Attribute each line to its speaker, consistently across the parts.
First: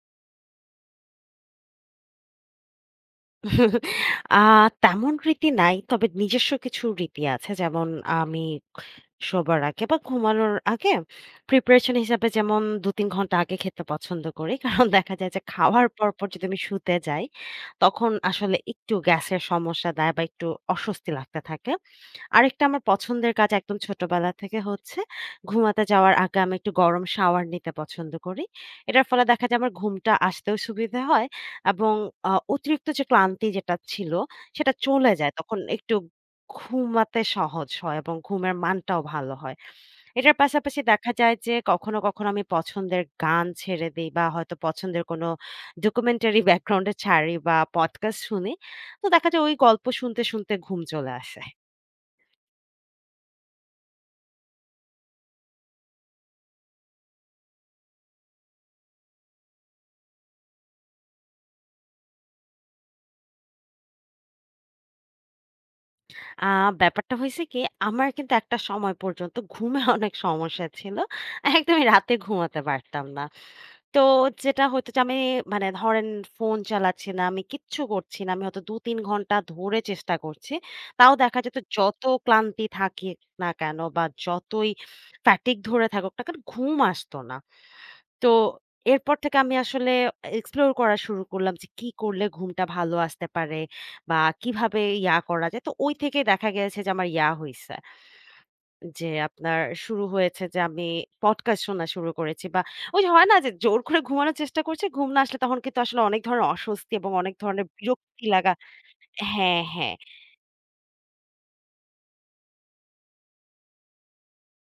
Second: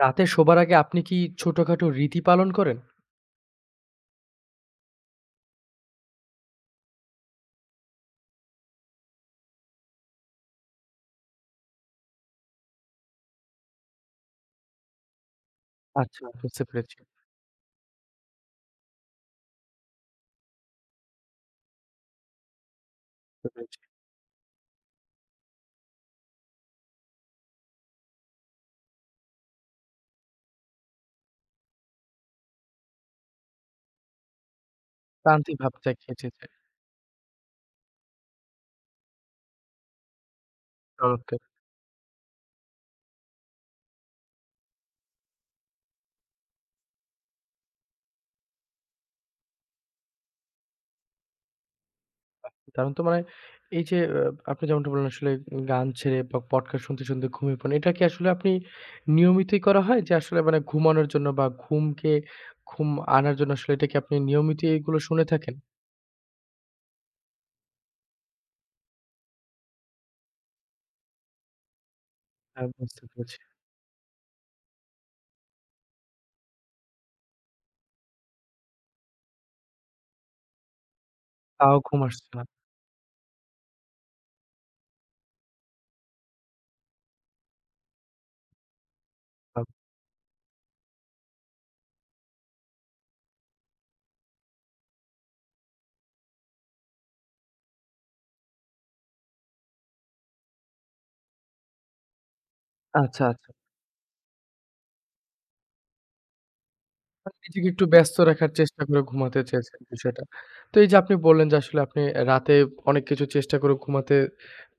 Speaker 1: রাতে শোবার আগে আপনি কি ছোটখাটো রীতি পালন করেন?
Speaker 2: আ তেমন রীতি নাই। তবে নিজস্ব কিছু রীতি আছে। যেমন আমি শোবার আগে বা ঘুমানোর আগে প্রিপারেশন হিসাবে যেমন ২-৩ ঘন্টা আগে খেতে পছন্দ করি। কারণ দেখা যায় যে খাওয়ার
Speaker 1: আচ্ছা
Speaker 2: পরপর যদি আমি
Speaker 1: বুঝতে
Speaker 2: শুতে
Speaker 1: পেরেছি,
Speaker 2: যাই, তখন আসলে একটু গ্যাসের সমস্যা দেয় বা একটু অস্বস্তি লাগতে থাকে। আরেকটা আমার পছন্দের
Speaker 1: বুঝতে
Speaker 2: কাজ একদম
Speaker 1: পেরেছি।
Speaker 2: ছোটবেলা থেকে হচ্ছে, ঘুমাতে যাওয়ার আগে আমি একটু গরম শাওয়ার নিতে পছন্দ করি। এটার ফলে দেখা যায় আমার ঘুমটা আসতেও সুবিধা হয় এবং অতিরিক্ত যে ক্লান্তি যেটা ছিল, সেটা চলে যায়।
Speaker 1: প্রান্তিক
Speaker 2: তখন
Speaker 1: ভাব জি,
Speaker 2: একটু
Speaker 1: জি, জি।
Speaker 2: ঘুমাতে সহজ হয় এবং ঘুমের মানটাও ভালো হয়। এটার পাশাপাশি দেখা যায়
Speaker 1: চমৎকার!
Speaker 2: যে কখনো, কখনো আমি পছন্দের গান ছেড়ে দেই বা হয়তো পছন্দের কোনো ডকুমেন্টারি ব্যাকগ্রাউন্ডে ছাড়ি বা পডকাস্ট শুনি। তো দেখা যায় ওই গল্প শুনতে, শুনতে ঘুম চলে আসে।
Speaker 1: দারুণ তো মানে এই যে আপনি যেমনটা বললেন আসলে গান ছেড়ে বা পডকাস্ট শুনতে, শুনতে ঘুমিয়ে পড়েন। এটা কি আসলে আপনি নিয়মিতই করা হয়? যে আসলে মানে ঘুমানোর জন্য বা ঘুম আনার জন্য আসলে এটা কি আপনি নিয়মিতই এগুলো শুনে থাকেন?
Speaker 2: আ ব্যাপারটা হইছে কি? আমার কিন্তু একটা সময় পর্যন্ত ঘুমে অনেক সমস্যা ছিল। একদমই রাতে ঘুমাতে
Speaker 1: হ্যাঁ, বুঝতে
Speaker 2: পারতাম না।
Speaker 1: পেরেছি।
Speaker 2: তো যেটা হতো যে আমি মানে ধরেন ফোন চালাচ্ছি না, আমি কিচ্ছু করছি না। আমি হয়তো ২-৩ ঘন্টা ধরে চেষ্টা করছি। তাও দেখা যেত
Speaker 1: তাও ঘুম
Speaker 2: যত
Speaker 1: আসছে না।
Speaker 2: ক্লান্তি থাকি না কেন বা যতই fatigue ধরে থাকুক না কেন ঘুম আসতো না। তো এরপর থেকে আমি আসলে এক্সপ্লোর করা শুরু করলাম যে কি করলে ঘুমটা ভালো আসতে পারে বা কিভাবে ইয়া করা যায়। তো ওই থেকে দেখা গেছে যে আমার ইয়া হইছে। যে আপনার শুরু হয়েছে যে আমি পডকাস্ট শোনা শুরু করেছি বা ওই যে
Speaker 1: আচ্ছা,
Speaker 2: হয় না যে
Speaker 1: আচ্ছা।
Speaker 2: জোর করে ঘুমানোর চেষ্টা করছি, ঘুম না আসলে তখন কিন্তু আসলে অনেক ধরনের অস্বস্তি এবং অনেক
Speaker 1: মানে
Speaker 2: ধরনের
Speaker 1: নিজেকে একটু ব্যস্ত
Speaker 2: বিরক্তি
Speaker 1: রাখার
Speaker 2: লাগা।
Speaker 1: চেষ্টা করে ঘুমাতে
Speaker 2: হ্যাঁ,
Speaker 1: চেয়েছেন
Speaker 2: হ্যাঁ।
Speaker 1: বিষয়টা। তো এই যে আপনি বললেন যে আসলে আপনি রাতে অনেক কিছু চেষ্টা করে ঘুমাতে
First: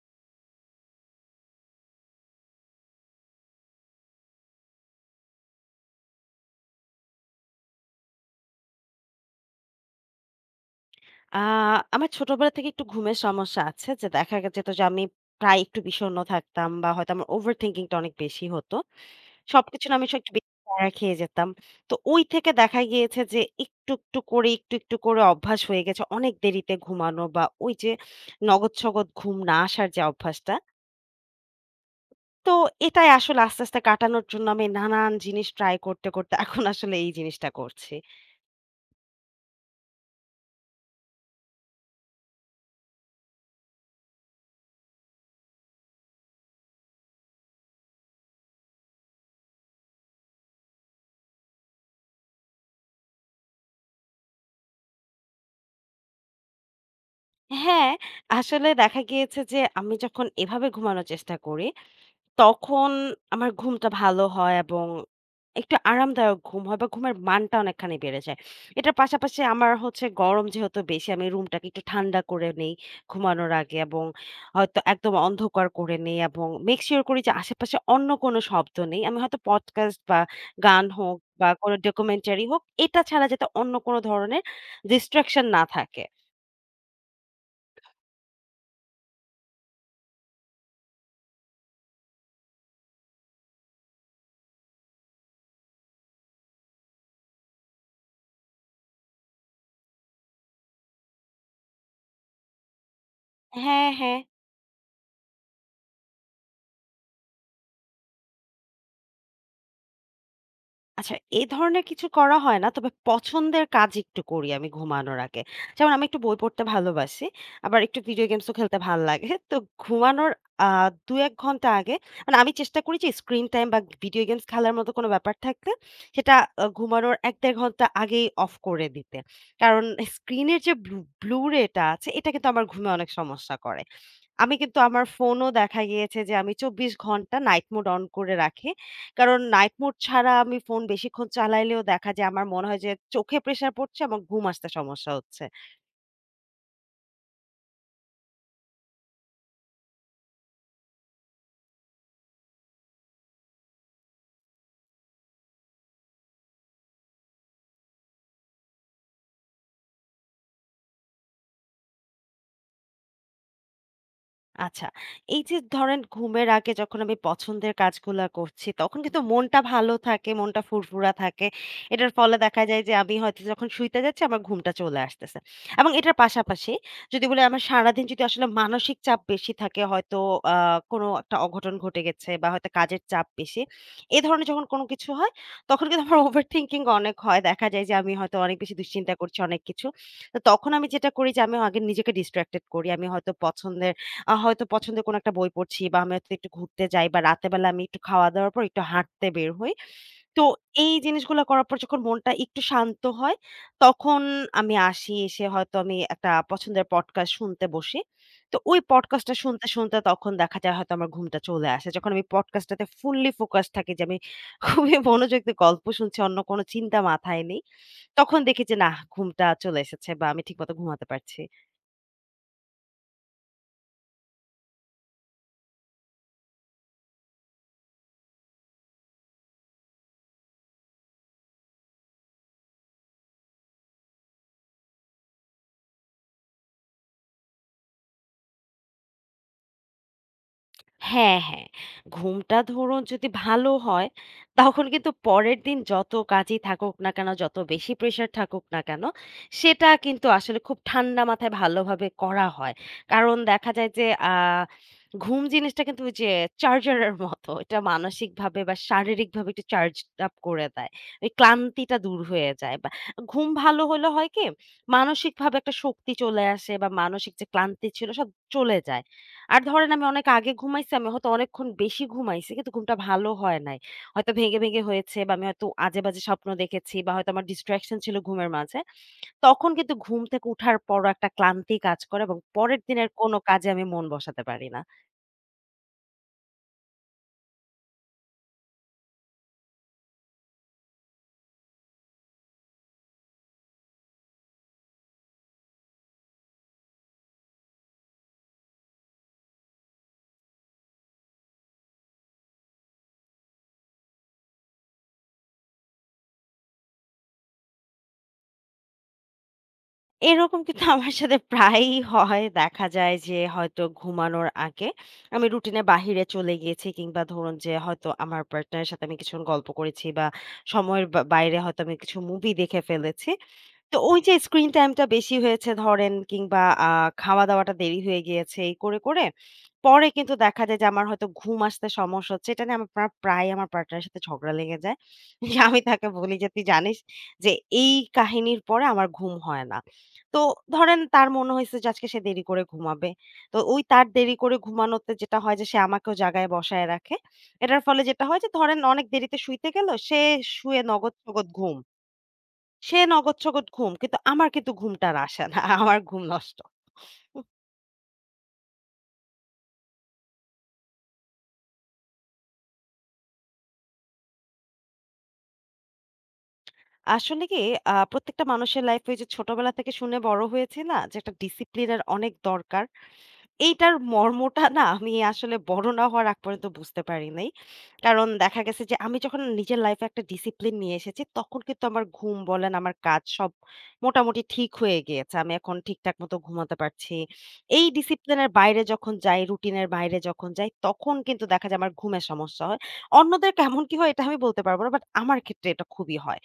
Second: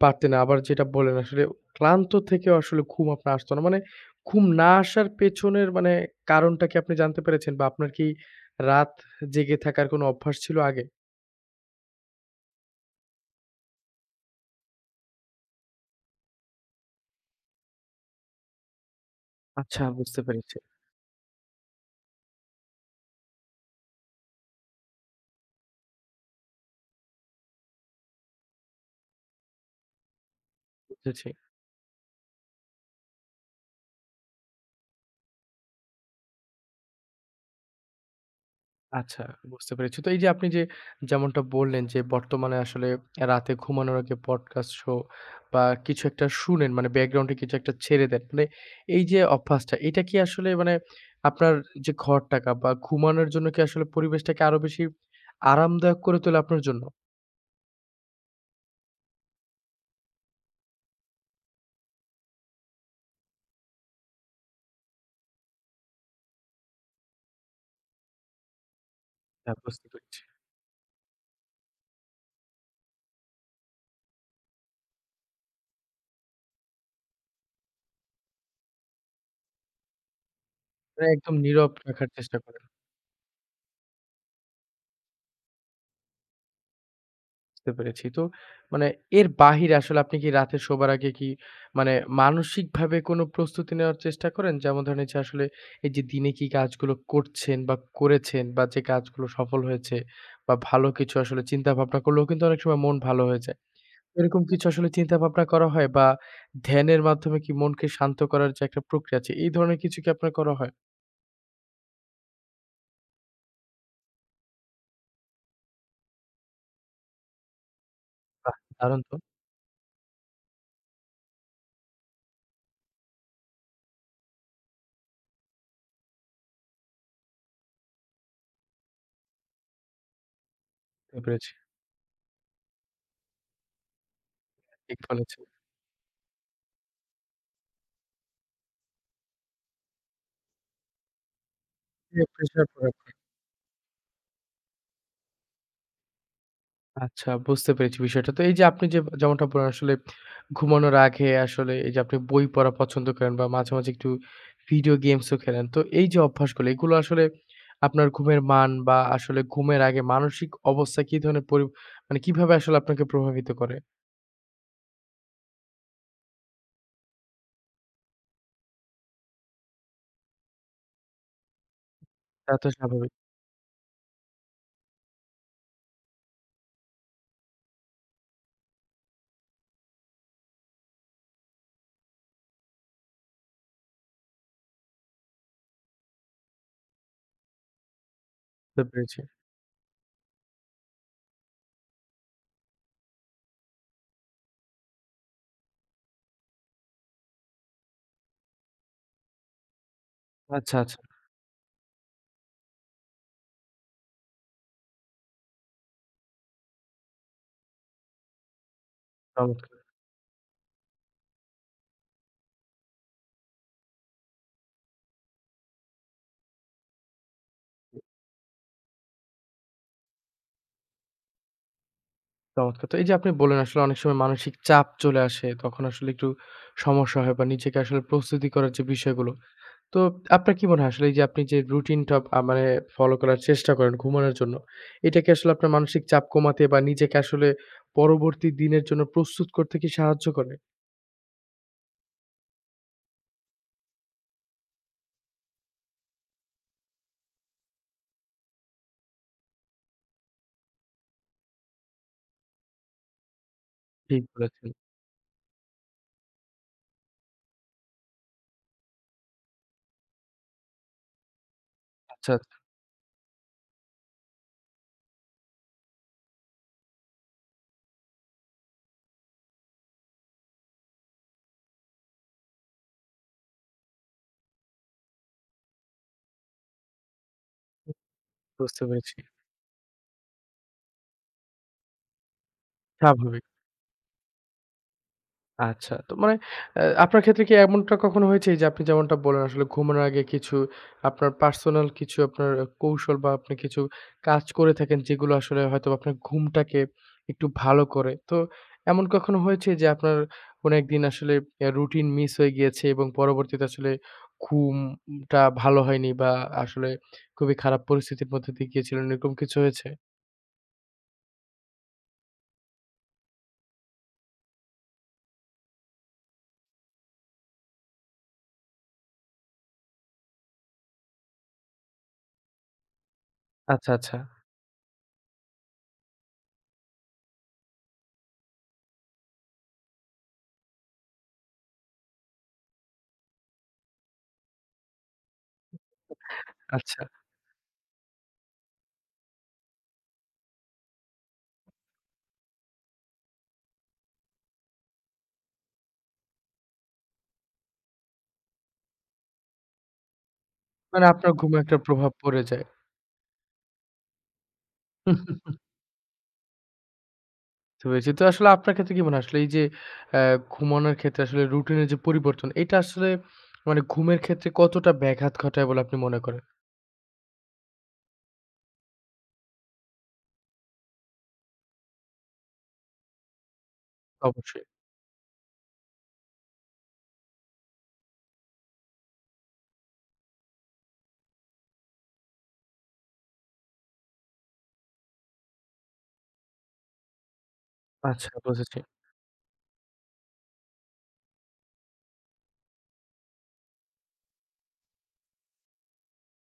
Speaker 1: পারতেন না। আবার যেটা বললেন আসলে ক্লান্ত থেকেও আসলে ঘুম আপনার আসতো না। মানে ঘুম না আসার পেছনের মানে কারণটা কি আপনি জানতে পেরেছেন? বা আপনার কি রাত জেগে থাকার কোনো অভ্যাস ছিল আগে?
Speaker 2: আ আমার ছোটবেলা থেকে একটু ঘুমের সমস্যা আছে যে দেখা যেত যে আমি প্রায় একটু বিষণ্ণ থাকতাম বা হয়তো আমার ওভার থিংকিং টা অনেক বেশি হতো।
Speaker 1: আচ্ছা
Speaker 2: সবকিছু না আমি সব
Speaker 1: বুঝতে
Speaker 2: একটু বেশি
Speaker 1: পেরেছি,
Speaker 2: প্যারা খেয়ে যেতাম। তো ওই থেকে দেখা গিয়েছে যে একটু, একটু করে, একটু, একটু করে অভ্যাস হয়ে গেছে অনেক দেরিতে ঘুমানো বা ওই যে নগদ-সগদ ঘুম না আসার যে অভ্যাসটা।
Speaker 1: বুঝেছি।
Speaker 2: তো এটাই আসলে আস্তে, আস্তে কাটানোর জন্য আমি নানান জিনিস ট্রাই করতে, করতে এখন আসলে এই জিনিসটা করছি।
Speaker 1: আচ্ছা বুঝতে পেরেছি। তো এই যে আপনি যেমনটা বললেন যে বর্তমানে আসলে রাতে ঘুমানোর আগে পডকাস্ট শো বা কিছু একটা শুনেন মানে ব্যাকগ্রাউন্ডে কিছু একটা ছেড়ে দেন। মানে এই যে অভ্যাসটা এটা কি আসলে মানে আপনার যে ঘরটাকে বা ঘুমানোর জন্য কি আসলে পরিবেশটাকে আরো বেশি আরামদায়ক করে তোলে আপনার জন্য?
Speaker 2: হ্যাঁ, আসলে দেখা গিয়েছে যে আমি যখন এভাবে ঘুমানোর চেষ্টা করি তখন আমার ঘুমটা ভালো হয় এবং একটু আরামদায়ক ঘুম হয় বা ঘুমের মানটা অনেকখানি বেড়ে যায়। এটার পাশাপাশি
Speaker 1: হ্যাঁ,
Speaker 2: আমার
Speaker 1: বুঝতে
Speaker 2: হচ্ছে
Speaker 1: পেরেছি।
Speaker 2: গরম যেহেতু বেশি আমি রুমটাকে একটু ঠান্ডা করে নেই ঘুমানোর আগে এবং হয়তো একদম অন্ধকার করে নেই এবং মেক সিওর করি যে আশেপাশে অন্য কোনো শব্দ নেই। আমি হয়তো পডকাস্ট বা গান
Speaker 1: মানে
Speaker 2: হোক
Speaker 1: একদম
Speaker 2: বা
Speaker 1: নীরব
Speaker 2: কোনো
Speaker 1: রাখার চেষ্টা
Speaker 2: ডকুমেন্টারি হোক
Speaker 1: করেন।
Speaker 2: এটা ছাড়া যাতে অন্য কোনো ধরনের ডিস্ট্রাকশন না থাকে।
Speaker 1: বুঝতে পেরেছি। তো মানে এর বাহিরে আসলে আপনি কি রাতে শোবার আগে কি মানে মানসিকভাবে কোনো প্রস্তুতি নেওয়ার চেষ্টা করেন? যেমন ধরেন এই যে আসলে এই যে দিনে কি কাজগুলো করছেন বা করেছেন বা যে কাজগুলো সফল হয়েছে বা ভালো কিছু আসলে চিন্তা ভাবনা করলেও কিন্তু অনেক সময় মন ভালো হয়ে যায়।
Speaker 2: হ্যাঁ, হ্যাঁ।
Speaker 1: এরকম কিছু আসলে চিন্তা ভাবনা করা হয় বা ধ্যানের মাধ্যমে কি মনকে শান্ত করার যে একটা প্রক্রিয়া আছে এই ধরনের কিছু কি আপনার করা হয়?
Speaker 2: আচ্ছা, এ ধরনের কিছু করা হয় না। তবে পছন্দের কাজ একটু করি আমি ঘুমানোর আগে। যেমন আমি একটু বই পড়তে ভালোবাসি। আবার একটু ভিডিও গেমস ও
Speaker 1: বাহ!
Speaker 2: খেলতে ভাল
Speaker 1: দারুণ তো
Speaker 2: লাগে। তো ঘুমানোর আ ২-১ ঘন্টা আগে মানে আমি চেষ্টা করি যে স্ক্রিন টাইম বা ভিডিও গেমস খেলার মতো কোনো ব্যাপার থাকলে সেটা ঘুমানোর ১-১.৫ ঘন্টা আগেই অফ করে দিতে। কারণ স্ক্রিনের যে ব্লু
Speaker 1: বুঝতে
Speaker 2: ব্লু
Speaker 1: পেরেছি।
Speaker 2: রে টা আছে এটা কিন্তু আমার ঘুমে অনেক সমস্যা করে। আমি কিন্তু
Speaker 1: ঠিক
Speaker 2: আমার
Speaker 1: বলেছেন।
Speaker 2: ফোনও দেখা গিয়েছে যে আমি ২৪ ঘন্টা নাইট মোড অন করে রাখি। কারণ নাইট মোড ছাড়া আমি ফোন বেশিক্ষণ চালাইলেও দেখা যায় আমার মনে হয় যে চোখে প্রেশার পড়ছে, আমার ঘুম আসতে সমস্যা হচ্ছে।
Speaker 1: আচ্ছা বুঝতে পেরেছি বিষয়টা। তো এই যে আপনি যেমনটা বললেন আসলে ঘুমানোর আগে আসলে এই যে আপনি বই পড়া পছন্দ করেন বা মাঝে, মাঝে একটু ভিডিও গেমসও খেলেন। তো এই যে অভ্যাসগুলো এগুলো আসলে আপনার ঘুমের মান বা আসলে ঘুমের আগে মানসিক অবস্থা কি ধরনের মানে কিভাবে আসলে আপনাকে প্রভাবিত করে?
Speaker 2: আচ্ছা। এই যে ধরেন ঘুমের আগে যখন আমি পছন্দের কাজগুলা করছি, তখন কিন্তু মনটা ভালো থাকে, মনটা ফুরফুরা থাকে। এটার ফলে
Speaker 1: তা
Speaker 2: দেখা
Speaker 1: তো
Speaker 2: যায় যে
Speaker 1: স্বাভাবিক।
Speaker 2: আমি হয়তো যখন শুইতে যাচ্ছি আমার ঘুমটা চলে আসতেছে। এবং এটার পাশাপাশি যদি বলি আমার সারাদিন যদি আসলে মানসিক চাপ বেশি থাকে হয়তো আ কোনো একটা অঘটন ঘটে গেছে বা হয়তো কাজের চাপ বেশি। এ ধরনের যখন কোনো কিছু হয় তখন কিন্তু আমার ওভারথিংকিং অনেক হয়। দেখা যায় যে আমি হয়তো অনেক বেশি
Speaker 1: বুঝতে
Speaker 2: দুশ্চিন্তা
Speaker 1: পেরেছি।
Speaker 2: করছি অনেক কিছু। তো তখন আমি যেটা করি যে আমি আগে নিজেকে ডিস্ট্রাক্টেড করি। আমি হয়তো পছন্দের হয়তো পছন্দের কোনো একটা বই পড়ছি বা আমি হয়তো একটু ঘুরতে যাই বা রাতের বেলা আমি একটু খাওয়া-দাওয়ার পর একটু হাঁটতে বের হই। তো
Speaker 1: আচ্ছা, আচ্ছা।
Speaker 2: এই জিনিসগুলা করার পর যখন মনটা একটু শান্ত হয়, তখন আমি আসি, এসে হয়তো আমি একটা পছন্দের পডকাস্ট শুনতে বসি। তো ওই পডকাস্টটা শুনতে,
Speaker 1: চমৎকার,
Speaker 2: শুনতে তখন দেখা যায় হয়তো আমার ঘুমটা চলে আসে। যখন আমি পডকাস্টটাতে ফুললি ফোকাস থাকি যে আমি খুবই মনোযোগ দিয়ে গল্প শুনছি, অন্য কোনো চিন্তা মাথায় নেই। তখন দেখি যে নাহ, ঘুমটা চলে এসেছে বা আমি ঠিকমতো ঘুমাতে পারছি।
Speaker 1: চমৎকার। তো এই যে আপনি বললেন আসলে অনেক সময় মানসিক চাপ চলে আসে। তখন আসলে একটু সমস্যা হয় বা নিজেকে আসলে প্রস্তুতি করার যে বিষয়গুলো তো আপনার কি মনে হয় আসলে এই যে আপনি যে রুটিনটা মানে ফলো করার চেষ্টা করেন ঘুমানোর জন্য, এটা কি আসলে আপনার মানসিক চাপ কমাতে বা নিজেকে আসলে পরবর্তী দিনের জন্য প্রস্তুত করতে কি সাহায্য করে?
Speaker 2: হ্যাঁ, হ্যাঁ। ঘুমটা ধরুন যদি ভালো হয়, তখন কিন্তু পরের দিন যত কাজই থাকুক না কেন, যত বেশি প্রেশার থাকুক না কেন, সেটা কিন্তু আসলে খুব ঠান্ডা মাথায় ভালোভাবে করা হয়। কারণ দেখা যায় যে
Speaker 1: ঠিক বলেছেন।
Speaker 2: ঘুম জিনিসটা কিন্তু ওই যে চার্জারের মতো। এটা মানসিকভাবে বা শারীরিকভাবে একটু চার্জড আপ করে দেয়। ওই ক্লান্তিটা দূর
Speaker 1: আচ্ছা,
Speaker 2: হয়ে
Speaker 1: আচ্ছা।
Speaker 2: যায় বা ঘুম ভালো হলে হয় কি, মানসিকভাবে একটা শক্তি চলে আসে বা মানসিক যে ক্লান্তি ছিল সব চলে যায়। আর ধরেন আমি অনেক আগে ঘুমাইছি, আমি হয়তো অনেকক্ষণ বেশি ঘুমাইছি কিন্তু ঘুমটা ভালো হয় নাই। হয়তো ভেঙে, ভেঙে হয়েছে বা আমি হয়তো আজে-বাজে স্বপ্ন দেখেছি বা হয়তো আমার distraction ছিল ঘুমের মাঝে।
Speaker 1: বুঝতে পেরেছি।
Speaker 2: তখন কিন্তু ঘুম থেকে উঠার পরও একটা ক্লান্তি কাজ করে এবং পরের দিনের কোনো
Speaker 1: স্বাভাবিক।
Speaker 2: কাজে আমি মন বসাতে পারি না।
Speaker 1: আচ্ছা। তো মানে আপনার ক্ষেত্রে কি এমনটা কখনো হয়েছে যে আপনি যেমনটা বললেন আসলে ঘুমানোর আগে কিছু আপনার পার্সোনাল কিছু আপনার কৌশল বা আপনি কিছু কাজ করে থাকেন যেগুলো আসলে হয়তোবা আপনার ঘুমটাকে একটু ভালো করে। তো এমন কখনো হয়েছে যে আপনার কোনো একদিন আসলে রুটিন মিস হয়ে গিয়েছে এবং পরবর্তীতে আসলে ঘুমটা ভালো হয়নি বা আসলে খুবই খারাপ পরিস্থিতির মধ্যে দিয়ে গিয়েছিলেন এরকম কিছু হয়েছে?
Speaker 2: এরকম কিন্তু আমার সাথে প্রায়ই হয়। দেখা যায় যে হয়তো ঘুমানোর আগে আমি রুটিনের বাহিরে চলে গিয়েছি কিংবা ধরুন যে হয়তো আমার পার্টনারের সাথে আমি কিছুক্ষণ গল্প করেছি বা সময়ের বা বাইরে হয়তো আমি কিছু মুভি দেখে ফেলেছি।
Speaker 1: আচ্ছা,
Speaker 2: তো
Speaker 1: আচ্ছা,
Speaker 2: ওই যে স্ক্রিন টাইমটা বেশি হয়েছে ধরেন কিংবা আ খাওয়া-দাওয়াটা দেরি হয়ে গিয়েছে এই করে, করে পরে কিন্তু দেখা যায় যে আমার হয়তো ঘুম আসতে সমস্যা হচ্ছে। এটা নিয়ে আমার প্রায় আমার পার্টনারের সাথে ঝগড়া লেগে যায়। যে আমি তাকে বলি যে, "তুই জানিস
Speaker 1: আচ্ছা।
Speaker 2: যে এই কাহিনীর পরে আমার ঘুম হয় না।" তো ধরেন তার মনে হইছে যে আজকে সে দেরি করে ঘুমাবে। তো ওই তার দেরি করে ঘুমানোতে যেটা হয় যে সে আমাকেও জাগায় বসায় রাখে। এটার ফলে যেটা হয় যে ধরেন অনেক দেরিতে শুইতে গেল, সে শুয়ে
Speaker 1: মানে
Speaker 2: নগদ,
Speaker 1: আপনার
Speaker 2: সগদ
Speaker 1: ঘুমে
Speaker 2: ঘুম।
Speaker 1: একটা প্রভাব পড়ে যায়।
Speaker 2: সে নগদ-সগদ ঘুম। কিন্তু আমার কিন্তু ঘুমটা আর আসে না। আমার ঘুম নষ্ট। উহ
Speaker 1: বুঝতে পেরেছি। তো আসলে আপনার ক্ষেত্রে কি মনে হয়? আসলে এই যে অ্যা ঘুমানোর ক্ষেত্রে আসলে রুটিনের যে পরিবর্তন, এটা আসলে মানে ঘুমের ক্ষেত্রে কতটা ব্যাঘাত ঘটায় বলে আপনি মনে করেন?
Speaker 2: আসলে কি প্রত্যেকটা মানুষের লাইফ এ ওই যে ছোটবেলা থেকে শুনে বড় হয়েছি না? যে একটা ডিসিপ্লিন এর অনেক দরকার। এইটার মর্মটা
Speaker 1: অবশ্যই।
Speaker 2: না আমি আসলে বড় না হওয়ার আগ পর্যন্ত বুঝতে পারি নাই। কারণ দেখা গেছে যে আমি যখন নিজের লাইফে একটা ডিসিপ্লিন নিয়ে এসেছি, তখন কিন্তু আমার ঘুম বলেন, আমার কাজ সব মোটামুটি ঠিক হয়ে গিয়েছে। আমি এখন ঠিকঠাক মতো ঘুমাতে পারছি। এই
Speaker 1: আচ্ছা
Speaker 2: ডিসিপ্লিনের
Speaker 1: বুঝেছি।
Speaker 2: বাইরে যখন যাই, রুটিনের বাইরে যখন যাই, তখন কিন্তু দেখা যায় আমার ঘুমের সমস্যা হয়। অন্যদের কেমন কি হয় এটা আমি বলতে পারব না। বাট আমার ক্ষেত্রে এটা খুবই হয়।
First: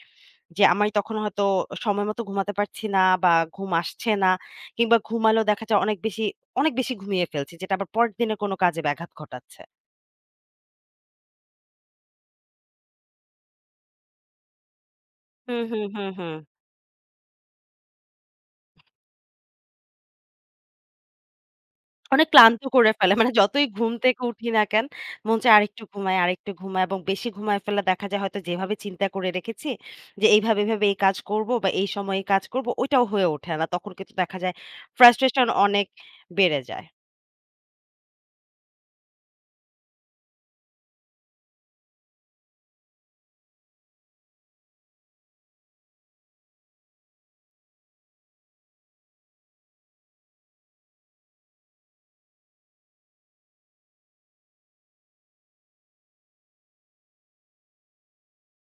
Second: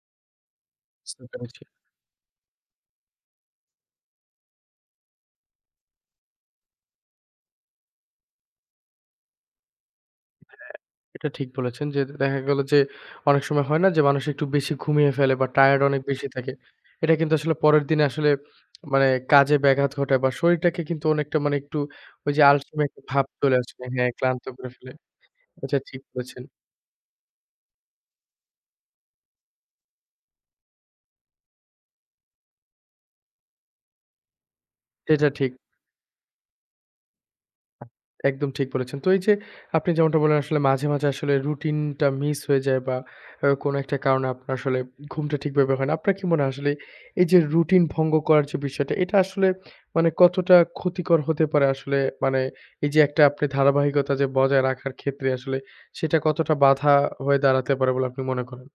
Speaker 2: যে আমি তখন
Speaker 1: বুঝতে
Speaker 2: হয়তো
Speaker 1: পেরেছি।
Speaker 2: সময় মতো ঘুমাতে পারছি না বা ঘুম আসছে না কিংবা ঘুমালেও দেখা যায় অনেক বেশি অনেক বেশি ঘুমিয়ে ফেলছি যেটা আবার পরের দিনের কোনো কাজে ব্যাঘাত ঘটাচ্ছে।
Speaker 1: এটা ঠিক বলেছেন যে দেখা গেল যে অনেক সময় হয় না যে মানুষ একটু বেশি ঘুমিয়ে ফেলে বা
Speaker 2: হুম,
Speaker 1: টায়ার্ড
Speaker 2: হুম,
Speaker 1: অনেক
Speaker 2: হুম,
Speaker 1: বেশি
Speaker 2: হুম।
Speaker 1: থাকে। এটা কিন্তু আসলে পরের দিনে আসলে মানে কাজে ব্যাঘাত ঘটায় বা শরীরটাকে কিন্তু অনেকটা মানে একটু
Speaker 2: অনেক
Speaker 1: ওই যে
Speaker 2: ক্লান্ত
Speaker 1: আলসেমি
Speaker 2: করে
Speaker 1: একটা
Speaker 2: ফেলে।
Speaker 1: ভাব
Speaker 2: মানে
Speaker 1: চলে
Speaker 2: যতই
Speaker 1: আসে
Speaker 2: ঘুম
Speaker 1: হ্যাঁ,
Speaker 2: থেকে
Speaker 1: ক্লান্ত
Speaker 2: উঠি না
Speaker 1: করে
Speaker 2: কেন,
Speaker 1: ফেলে।
Speaker 2: মন চায়
Speaker 1: এটা
Speaker 2: আরেকটু
Speaker 1: ঠিক
Speaker 2: ঘুমাই,
Speaker 1: বলেছেন।
Speaker 2: আরেকটু ঘুমাই এবং বেশি ঘুমায় ফেললে দেখা যায় হয়তো যেভাবে চিন্তা করে রেখেছি যে এইভাবে, এইভাবে এই কাজ করব বা এই সময়ে এই কাজ করব ওইটাও হয়ে ওঠে না। তখন কিন্তু দেখা যায়
Speaker 1: সেটা
Speaker 2: ফ্রাস্ট্রেশন
Speaker 1: ঠিক।
Speaker 2: অনেক বেড়ে যায়।
Speaker 1: একদম ঠিক বলেছেন। তো এই যে আপনি যেমনটা বললেন আসলে মাঝে, মাঝে আসলে রুটিনটা মিস হয়ে যায় বা কোনো একটা কারণে আপনার আসলে ঘুমটা ঠিকভাবে হয় না। আপনার কি মনে হয় আসলে এই যে রুটিন ভঙ্গ করার যে বিষয়টা এটা আসলে মানে কতটা ক্ষতিকর হতে পারে আসলে মানে এই যে একটা আপনি ধারাবাহিকতা যে বজায় রাখার ক্ষেত্রে আসলে সেটা কতটা বাধা হয়ে দাঁড়াতে পারে বলে আপনি মনে করেন?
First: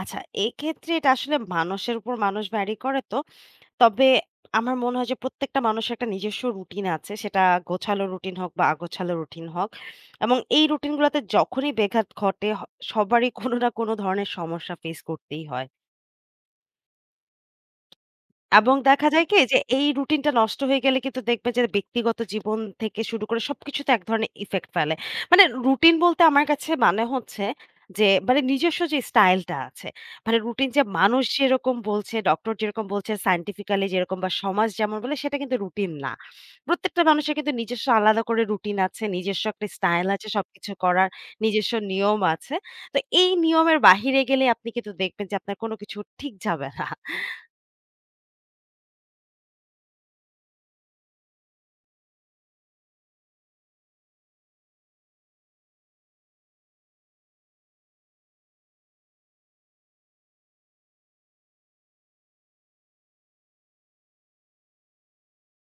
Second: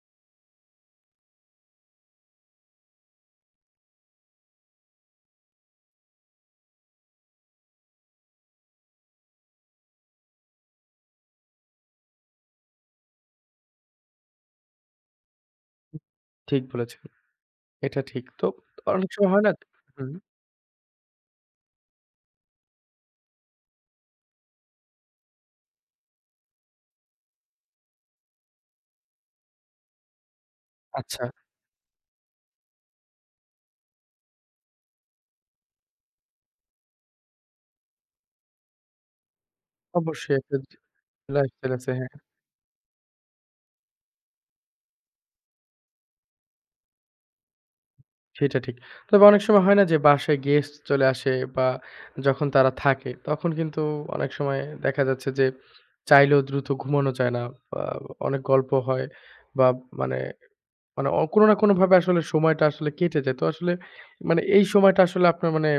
Speaker 2: আচ্ছা, এক্ষেত্রে এটা আসলে মানুষের উপর মানুষ ভ্যারি করে তো? তবে আমার মনে হয় যে প্রত্যেকটা মানুষের একটা নিজস্ব রুটিন আছে। সেটা গোছালো রুটিন হোক বা আগোছালো রুটিন হোক। এবং এই রুটিন গুলাতে যখনই ব্যাঘাত ঘটে সবারই কোনো না কোনো ধরনের সমস্যা ফেস করতেই হয়।
Speaker 1: ঠিক বলেছেন। এটা ঠিক। তো
Speaker 2: এবং দেখা
Speaker 1: অনেক
Speaker 2: যায়
Speaker 1: সময়
Speaker 2: কি
Speaker 1: হয় না
Speaker 2: যে এই
Speaker 1: হুম,
Speaker 2: রুটিনটা নষ্ট হয়ে গেলে কিন্তু দেখবে যে ব্যক্তিগত জীবন থেকে শুরু করে সবকিছুতে এক ধরনের ইফেক্ট ফেলে। মানে রুটিন বলতে আমার কাছে মানে হচ্ছে যে মানে নিজস্ব যে স্টাইলটা আছে, মানে রুটিন যে মানুষ
Speaker 1: আচ্ছা
Speaker 2: যেরকম বলছে, ডক্টর যেরকম বলছে, সায়েন্টিফিক্যালি যেরকম বা সমাজ যেমন বলে সেটা কিন্তু রুটিন না। প্রত্যেকটা মানুষের কিন্তু নিজস্ব আলাদা করে রুটিন আছে, নিজস্ব একটা স্টাইল আছে
Speaker 1: অবশ্যই একটা
Speaker 2: সবকিছু করার,
Speaker 1: লাইফস্টাইল
Speaker 2: নিজস্ব
Speaker 1: আছে।
Speaker 2: নিয়ম আছে। তো এই নিয়মের বাহিরে গেলে আপনি কিন্তু দেখবেন যে আপনার কোনো কিছু ঠিক যাবে না।
Speaker 1: সেটা ঠিক। তবে অনেক সময় হয় না যে বাসায় গেস্ট চলে আসে বা যখন তারা থাকে তখন কিন্তু অনেক সময় দেখা যাচ্ছে যে চাইলেও দ্রুত ঘুমানো যায় না। বা অনেক গল্প হয় বা মানে মানে কোনো না কোনোভাবে আসলে সময়টা আসলে কেটে যায়। তো আসলে মানে এই সময়টা আসলে আপনার মানে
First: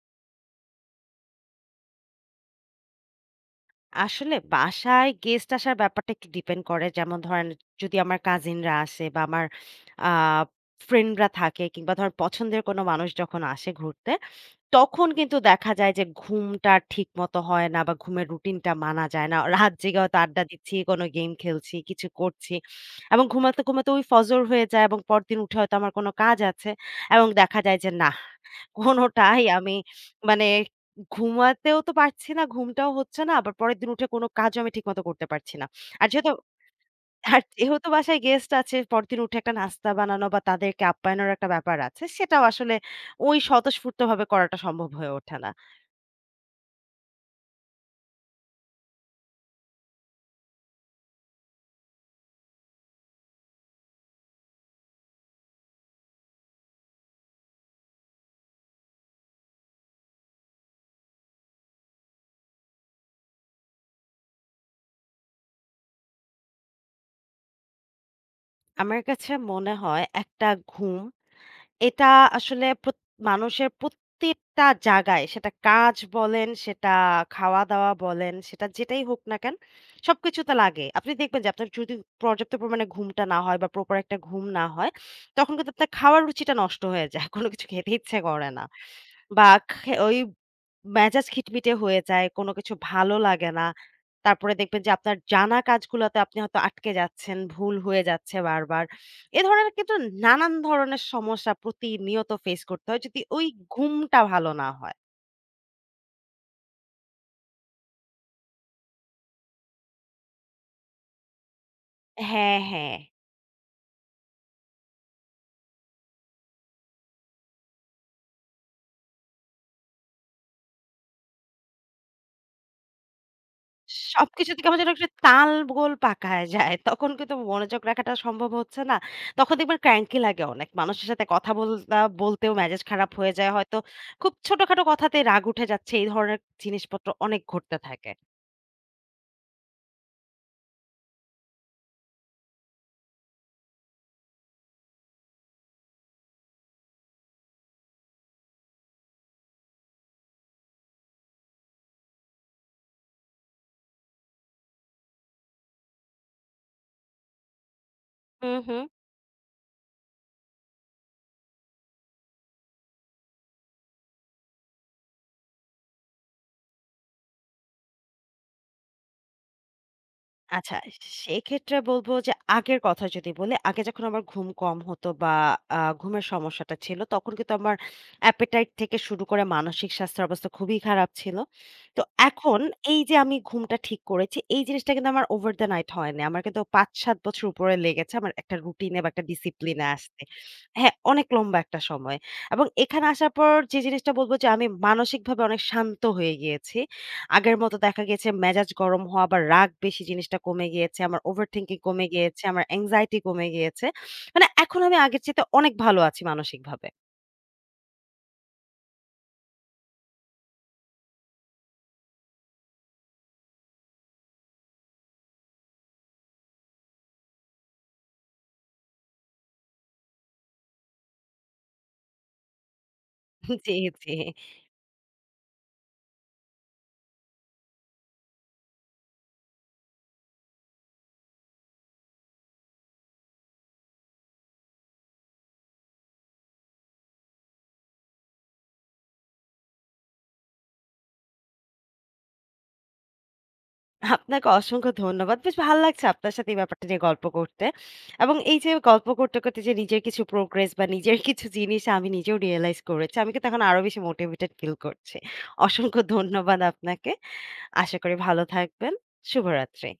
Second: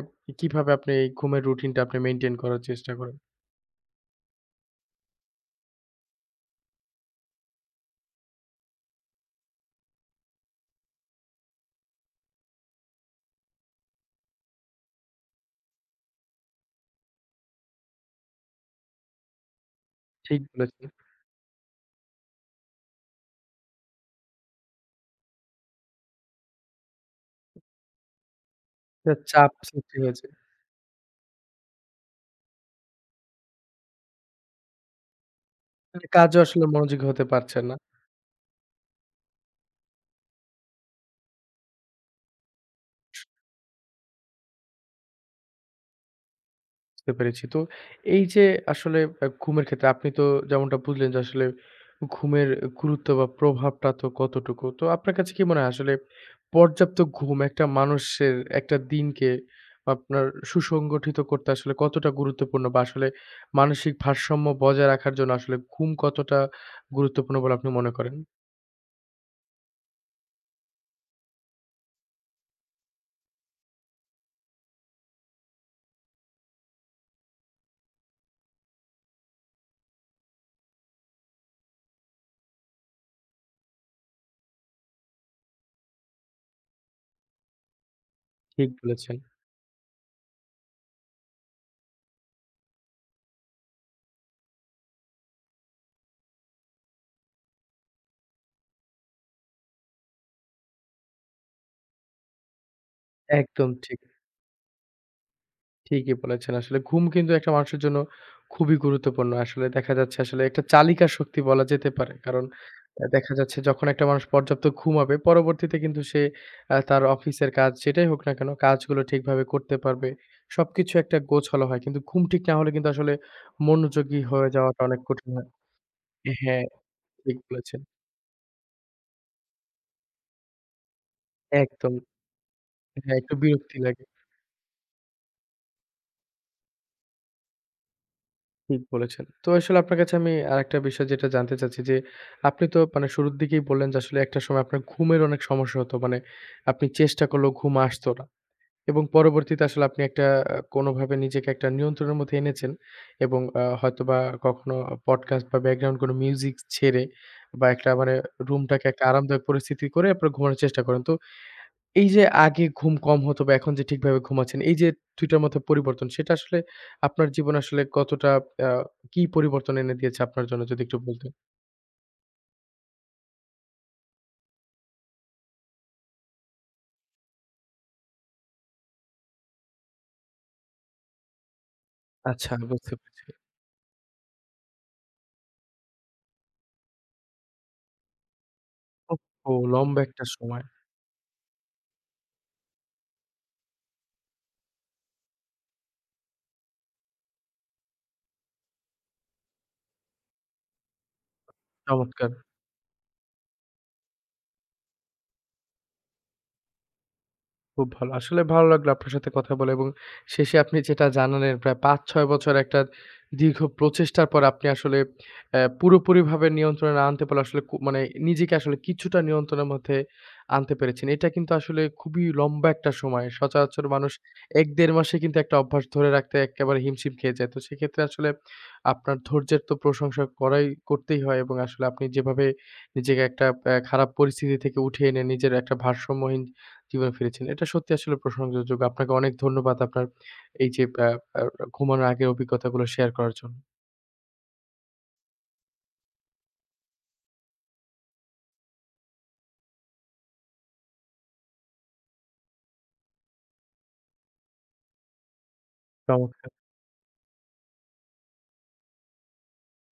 Speaker 1: কিভাবে আপনি এই ঘুমের রুটিনটা আপনি মেইনটেইন করার চেষ্টা করেন?
Speaker 2: আসলে বাসায় গেস্ট আসার ব্যাপারটা একটু ডিপেন্ড করে। যেমন ধরেন যদি আমার কাজিনরা আসে বা আমার আ ফ্রেন্ডরা থাকে কিংবা ধরেন পছন্দের কোনো মানুষ যখন আসে ঘুরতে, তখন কিন্তু দেখা যায় যে ঘুমটা ঠিক মতো হয় না বা ঘুমের রুটিনটা মানা যায় না। রাত জেগে হয়তো
Speaker 1: ঠিক
Speaker 2: আড্ডা দিচ্ছি,
Speaker 1: বলেছেন।
Speaker 2: কোনো গেম খেলছি, কিছু করছি। এবং ঘুমাতে, ঘুমাতে ওই ফজর হয়ে যায় এবং পরদিন উঠে হয়তো আমার কোনো কাজ আছে এবং দেখা যায় যে নাহ,
Speaker 1: একটা
Speaker 2: কোনোটাই
Speaker 1: চাপ
Speaker 2: আমি
Speaker 1: সৃষ্টি হয়েছে।
Speaker 2: মানে ঘুমাতেও তো পারছি না, ঘুমটাও হচ্ছে না। আবার পরের দিন উঠে কোনো কাজও আমি ঠিকমতো করতে পারছি না। আর
Speaker 1: মানে
Speaker 2: যেহেতু
Speaker 1: কাজেও আসলে মনোযোগী হতে
Speaker 2: আর
Speaker 1: পারছেন না।
Speaker 2: যেহেতু বাসায় গেস্ট আছে, পরদিন উঠে একটা নাস্তা বানানো বা তাদেরকে আপ্যায়নের একটা ব্যাপার আছে, সেটাও আসলে ওই স্বতঃস্ফূর্তভাবে করাটা সম্ভব হয়ে ওঠে না।
Speaker 1: বুঝতে পেরেছি। তো এই যে আসলে ঘুমের ক্ষেত্রে আপনি তো যেমনটা বুঝলেন যে আসলে ঘুমের গুরুত্ব বা প্রভাবটা তো কতটুকু। তো আপনার কাছে কি মনে হয় আসলে পর্যাপ্ত ঘুম একটা মানুষের একটা দিনকে আপনার সুসংগঠিত করতে আসলে কতটা গুরুত্বপূর্ণ বা আসলে মানসিক ভারসাম্য বজায় রাখার জন্য আসলে ঘুম কতটা গুরুত্বপূর্ণ বলে আপনি মনে করেন?
Speaker 2: আমার কাছে মনে হয় একটা ঘুম এটা আসলে মানুষের প্রত্যেকটা জায়গায়, সেটা কাজ বলেন, সেটা খাওয়া-দাওয়া বলেন, সেটা যেটাই হোক না কেন, সবকিছুতে লাগে। আপনি দেখবেন যে আপনার যদি পর্যাপ্ত পরিমাণে ঘুমটা না হয় বা প্রপার একটা ঘুম না হয়, তখন কিন্তু আপনার খাওয়ার রুচিটা নষ্ট হয়ে যায়। কোনো কিছু খেতে ইচ্ছে করে না।
Speaker 1: ঠিক বলেছেন।
Speaker 2: বা ওই মেজাজ খিটমিটে হয়ে যায়। কোনো কিছু ভালো লাগে না। তারপরে দেখবেন যে আপনার জানা কাজগুলোতে আপনি হয়তো আটকে যাচ্ছেন, ভুল হয়ে যাচ্ছে বারবার। এ ধরনের কিন্তু নানান ধরনের সমস্যা প্রতিনিয়ত ফেস করতে হয় যদি ওই
Speaker 1: একদম ঠিক।
Speaker 2: ঘুমটা ভালো না হয়।
Speaker 1: ঠিকই বলেছেন। আসলে ঘুম কিন্তু একটা মানুষের জন্য খুবই গুরুত্বপূর্ণ। আসলে দেখা যাচ্ছে আসলে একটা চালিকা শক্তি বলা যেতে পারে। কারণ
Speaker 2: হ্যাঁ, হ্যাঁ।
Speaker 1: দেখা যাচ্ছে যখন একটা মানুষ পর্যাপ্ত ঘুমাবে, পরবর্তীতে কিন্তু সে তার অফিসের কাজ যেটাই হোক না কেন, কাজগুলো ঠিকভাবে করতে পারবে। সবকিছু একটা গোছালো হয়। কিন্তু ঘুম ঠিক না হলে কিন্তু আসলে মনোযোগী হয়ে
Speaker 2: সবকিছু থেকে আমার
Speaker 1: যাওয়াটা
Speaker 2: যেন
Speaker 1: অনেক
Speaker 2: একটা
Speaker 1: কঠিন হয়।
Speaker 2: তালগোল পাকায়
Speaker 1: হ্যাঁ,
Speaker 2: যায়। তখন কিন্তু
Speaker 1: ঠিক বলেছেন।
Speaker 2: মনোযোগ রাখাটা সম্ভব হচ্ছে না। তখন দেখবেন ক্র্যাঙ্কি লাগে অনেক। মানুষের সাথে কথা
Speaker 1: একদম।
Speaker 2: বলতেও মেজাজ খারাপ
Speaker 1: হ্যাঁ,
Speaker 2: হয়ে
Speaker 1: একটু
Speaker 2: যায়। হয়তো
Speaker 1: বিরক্তি লাগে।
Speaker 2: খুব ছোটখাটো কথাতেই রাগ উঠে যাচ্ছে। এই ধরনের জিনিসপত্র অনেক ঘটতে থাকে।
Speaker 1: ঠিক বলেছেন। তো আসলে আপনার কাছে আমি আরেকটা বিষয় যেটা জানতে চাচ্ছি যে, আপনি তো মানে শুরুর দিকেই বললেন যে, আসলে একটা সময় আপনার ঘুমের অনেক সমস্যা হতো। মানে আপনি চেষ্টা করলেও ঘুম আসতো না। এবং পরবর্তীতে আসলে আপনি একটা কোনোভাবে নিজেকে একটা নিয়ন্ত্রণের মধ্যে এনেছেন এবং হয়তোবা কখনো পডকাস্ট বা ব্যাকগ্রাউন্ড কোনো মিউজিক ছেড়ে বা একটা মানে
Speaker 2: হুম, হুম।
Speaker 1: রুমটাকে একটা আরামদায়ক পরিস্থিতি করে আপনারা ঘুমানোর চেষ্টা করেন। তো এই যে আগে ঘুম কম হতো বা এখন যে ঠিকভাবে ঘুমাচ্ছেন, এই যে ২টার টার মধ্যে পরিবর্তন সেটা আসলে আপনার জীবনে আসলে কতটা আ কি পরিবর্তন এনে দিয়েছে আপনার জন্য
Speaker 2: আচ্ছা,
Speaker 1: যদি একটু বলতেন?
Speaker 2: সেক্ষেত্রে বলব যে আগের কথা যদি বলি, আগে যখন আমার ঘুম কম হতো বা ঘুমের সমস্যাটা ছিল, তখন কিন্তু আমার appetite থেকে শুরু করে মানসিক স্বাস্থ্যের অবস্থা খুবই খারাপ ছিল। তো
Speaker 1: আচ্ছা
Speaker 2: এখন
Speaker 1: বুঝতে
Speaker 2: এই যে
Speaker 1: পেরেছি।
Speaker 2: আমি ঘুমটা ঠিক করেছি, এই জিনিসটা কিন্তু আমার over the night হয়নি। আমার কিন্তু ৫-৭ বছর উপরে লেগেছে আমার একটা রুটিনে বা একটা
Speaker 1: ওহহো!
Speaker 2: ডিসিপ্লিনে
Speaker 1: লম্বা
Speaker 2: আসতে।
Speaker 1: একটা সময়।
Speaker 2: হ্যাঁ, অনেক লম্বা একটা সময়। এবং এখানে আসার পর যে জিনিসটা বলব যে আমি মানসিকভাবে অনেক শান্ত হয়ে গিয়েছি। আগের মতো দেখা গেছে মেজাজ গরম হওয়া বা রাগ বেশি জিনিসটা কমে গিয়েছে। আমার ওভারথিংকিং কমে
Speaker 1: চমৎকার!
Speaker 2: গিয়েছে, আমার anxiety কমে গিয়েছে। মানে এখন আমি আগের চাইতে অনেক ভালো আছি মানসিকভাবে।
Speaker 1: খুব ভালো। আসলে ভালো লাগলো আপনার সাথে কথা বলে এবং শেষে আপনি যেটা জানালেন প্রায় ৫-৬ বছর একটা দীর্ঘ প্রচেষ্টার পর আপনি আসলে পুরোপুরিভাবে নিয়ন্ত্রণে না আনতে পারলে আসলে মানে নিজেকে আসলে কিছুটা নিয়ন্ত্রণের মধ্যে আনতে পেরেছেন। এটা কিন্তু আসলে খুবই লম্বা একটা সময়।
Speaker 2: জি,
Speaker 1: সচরাচর মানুষ
Speaker 2: জি।
Speaker 1: ১-১.৫ মাসে কিন্তু একটা অভ্যাস ধরে রাখতে একেবারে হিমশিম খেয়ে যায়। তো সেক্ষেত্রে আসলে আপনার ধৈর্যের তো প্রশংসা করতেই হয় এবং আসলে আপনি যেভাবে নিজেকে একটা খারাপ পরিস্থিতি থেকে উঠিয়ে এনে নিজের একটা ভারসাম্যহীন জীবনে ফিরেছেন। এটা সত্যি আসলে প্রশংসাযোগ্য। আপনাকে অনেক ধন্যবাদ আপনার এই যে আ আ ঘুমানোর আগের অভিজ্ঞতাগুলো শেয়ার করার জন্য।
Speaker 2: আপনাকে অসংখ্য ধন্যবাদ। বেশ ভাল লাগছে আপনার সাথে এই ব্যাপারটা নিয়ে গল্প করতে। এবং এই যে গল্প করতে, করতে যে নিজের কিছু প্রোগ্রেস বা নিজের কিছু জিনিস আমি নিজেও রিয়ালাইজ করেছি। আমি কিন্তু এখন আরো বেশি মোটিভেটেড ফিল করছি। অসংখ্য
Speaker 1: চমৎকার!
Speaker 2: ধন্যবাদ আপনাকে। আশা করি ভালো থাকবেন। শুভরাত্রি।